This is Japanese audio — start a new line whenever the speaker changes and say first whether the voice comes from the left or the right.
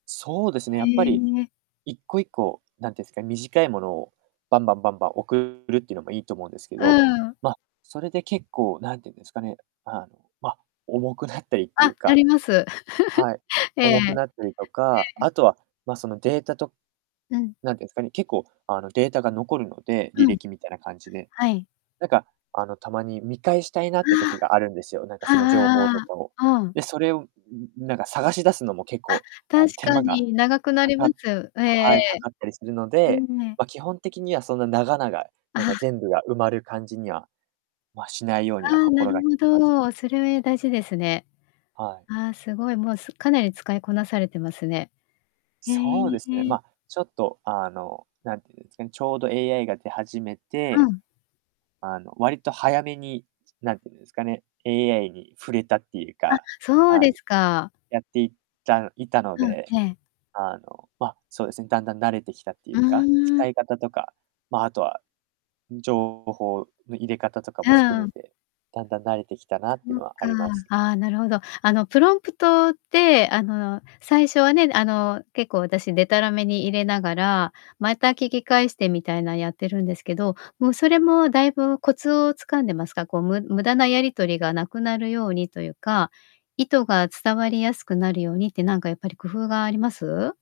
right: そうですね、やっぱり
left: へえ。
right: 1個-1個、なんて言うんすか、短いものをバンバンバンバン送るっていうのもいいと思うんですけど、
left: うん。
right: ま、それで結構なんて言うんですかね、あの、ま、重くなったりってい
left: あ、
right: う
left: あ
right: か、
left: ります。
right: はい、
left: ええ、
right: 重くなっ
left: え
right: たりとか。
left: え。
right: あとは、ま、そのデータと
left: うん。
right: なんて言うんすかね、結構、あの、データが残るので、履
left: うん。
right: 歴みたいな感じで。
left: はい。
right: なんか、あの、たまに見返したいなって時があるんですよ、なんか
left: ああ、あ
right: その情報
left: あああああ
right: とかを。
left: ああ、ああ。
right: で、それを、ん、なんか探し出すのも結
left: あ、
right: 構、あ
left: 確
right: の、手
left: か
right: 間が
left: に長くな
right: か
left: りま
right: か
left: す。ええええ
right: はい、
left: え
right: かかったりするの
left: え。
right: で、
left: ええ。
right: ま、基本的にはそんな長々、なん
left: あ
right: か
left: あ。
right: 全部が埋まる感じには、ま、しないようには
left: ああ、な
right: 心
left: る
right: が
left: ほ
right: けてます。
left: ど。それ、大事ですね。
right: はい。
left: ああ、すごいもう、すかなり使いこなされてますね。へ
right: そうですね、
left: え。
right: ま、ちょっと、あの、なんていうんですかね、ちょうど AI が出始め
left: う
right: て、
left: ん。
right: あの、割と早めに、なんて言うんですかね、AI に触れたっていう
left: あ、
right: か、
left: そう
right: あ
left: で
right: の、
left: すか。
right: やっていったいたの
left: うん、
right: で、
left: ええ。
right: あの、ま、そうですね、だんだん慣れてきたってい
left: う
right: うか、使
left: ん。
right: い方とか、ま、あとは、情報の入れ方とか
left: う
right: も含め
left: ん。
right: て、だんだん慣れてきたなってい
left: そ
right: う
left: っ
right: のはあ
left: か。
right: ります。
left: あ、なるほど。あのプロンプトって、あの、最初はね、あの、結構私でたらめに入れながら、また聞き返してみたいなやってるんですけど、もうそれもだいぶコツを掴んでますか？こうむ無駄なやり取りがなくなるようにというか、意図が伝わりやすくなるようにってなんかやっぱり工夫があります？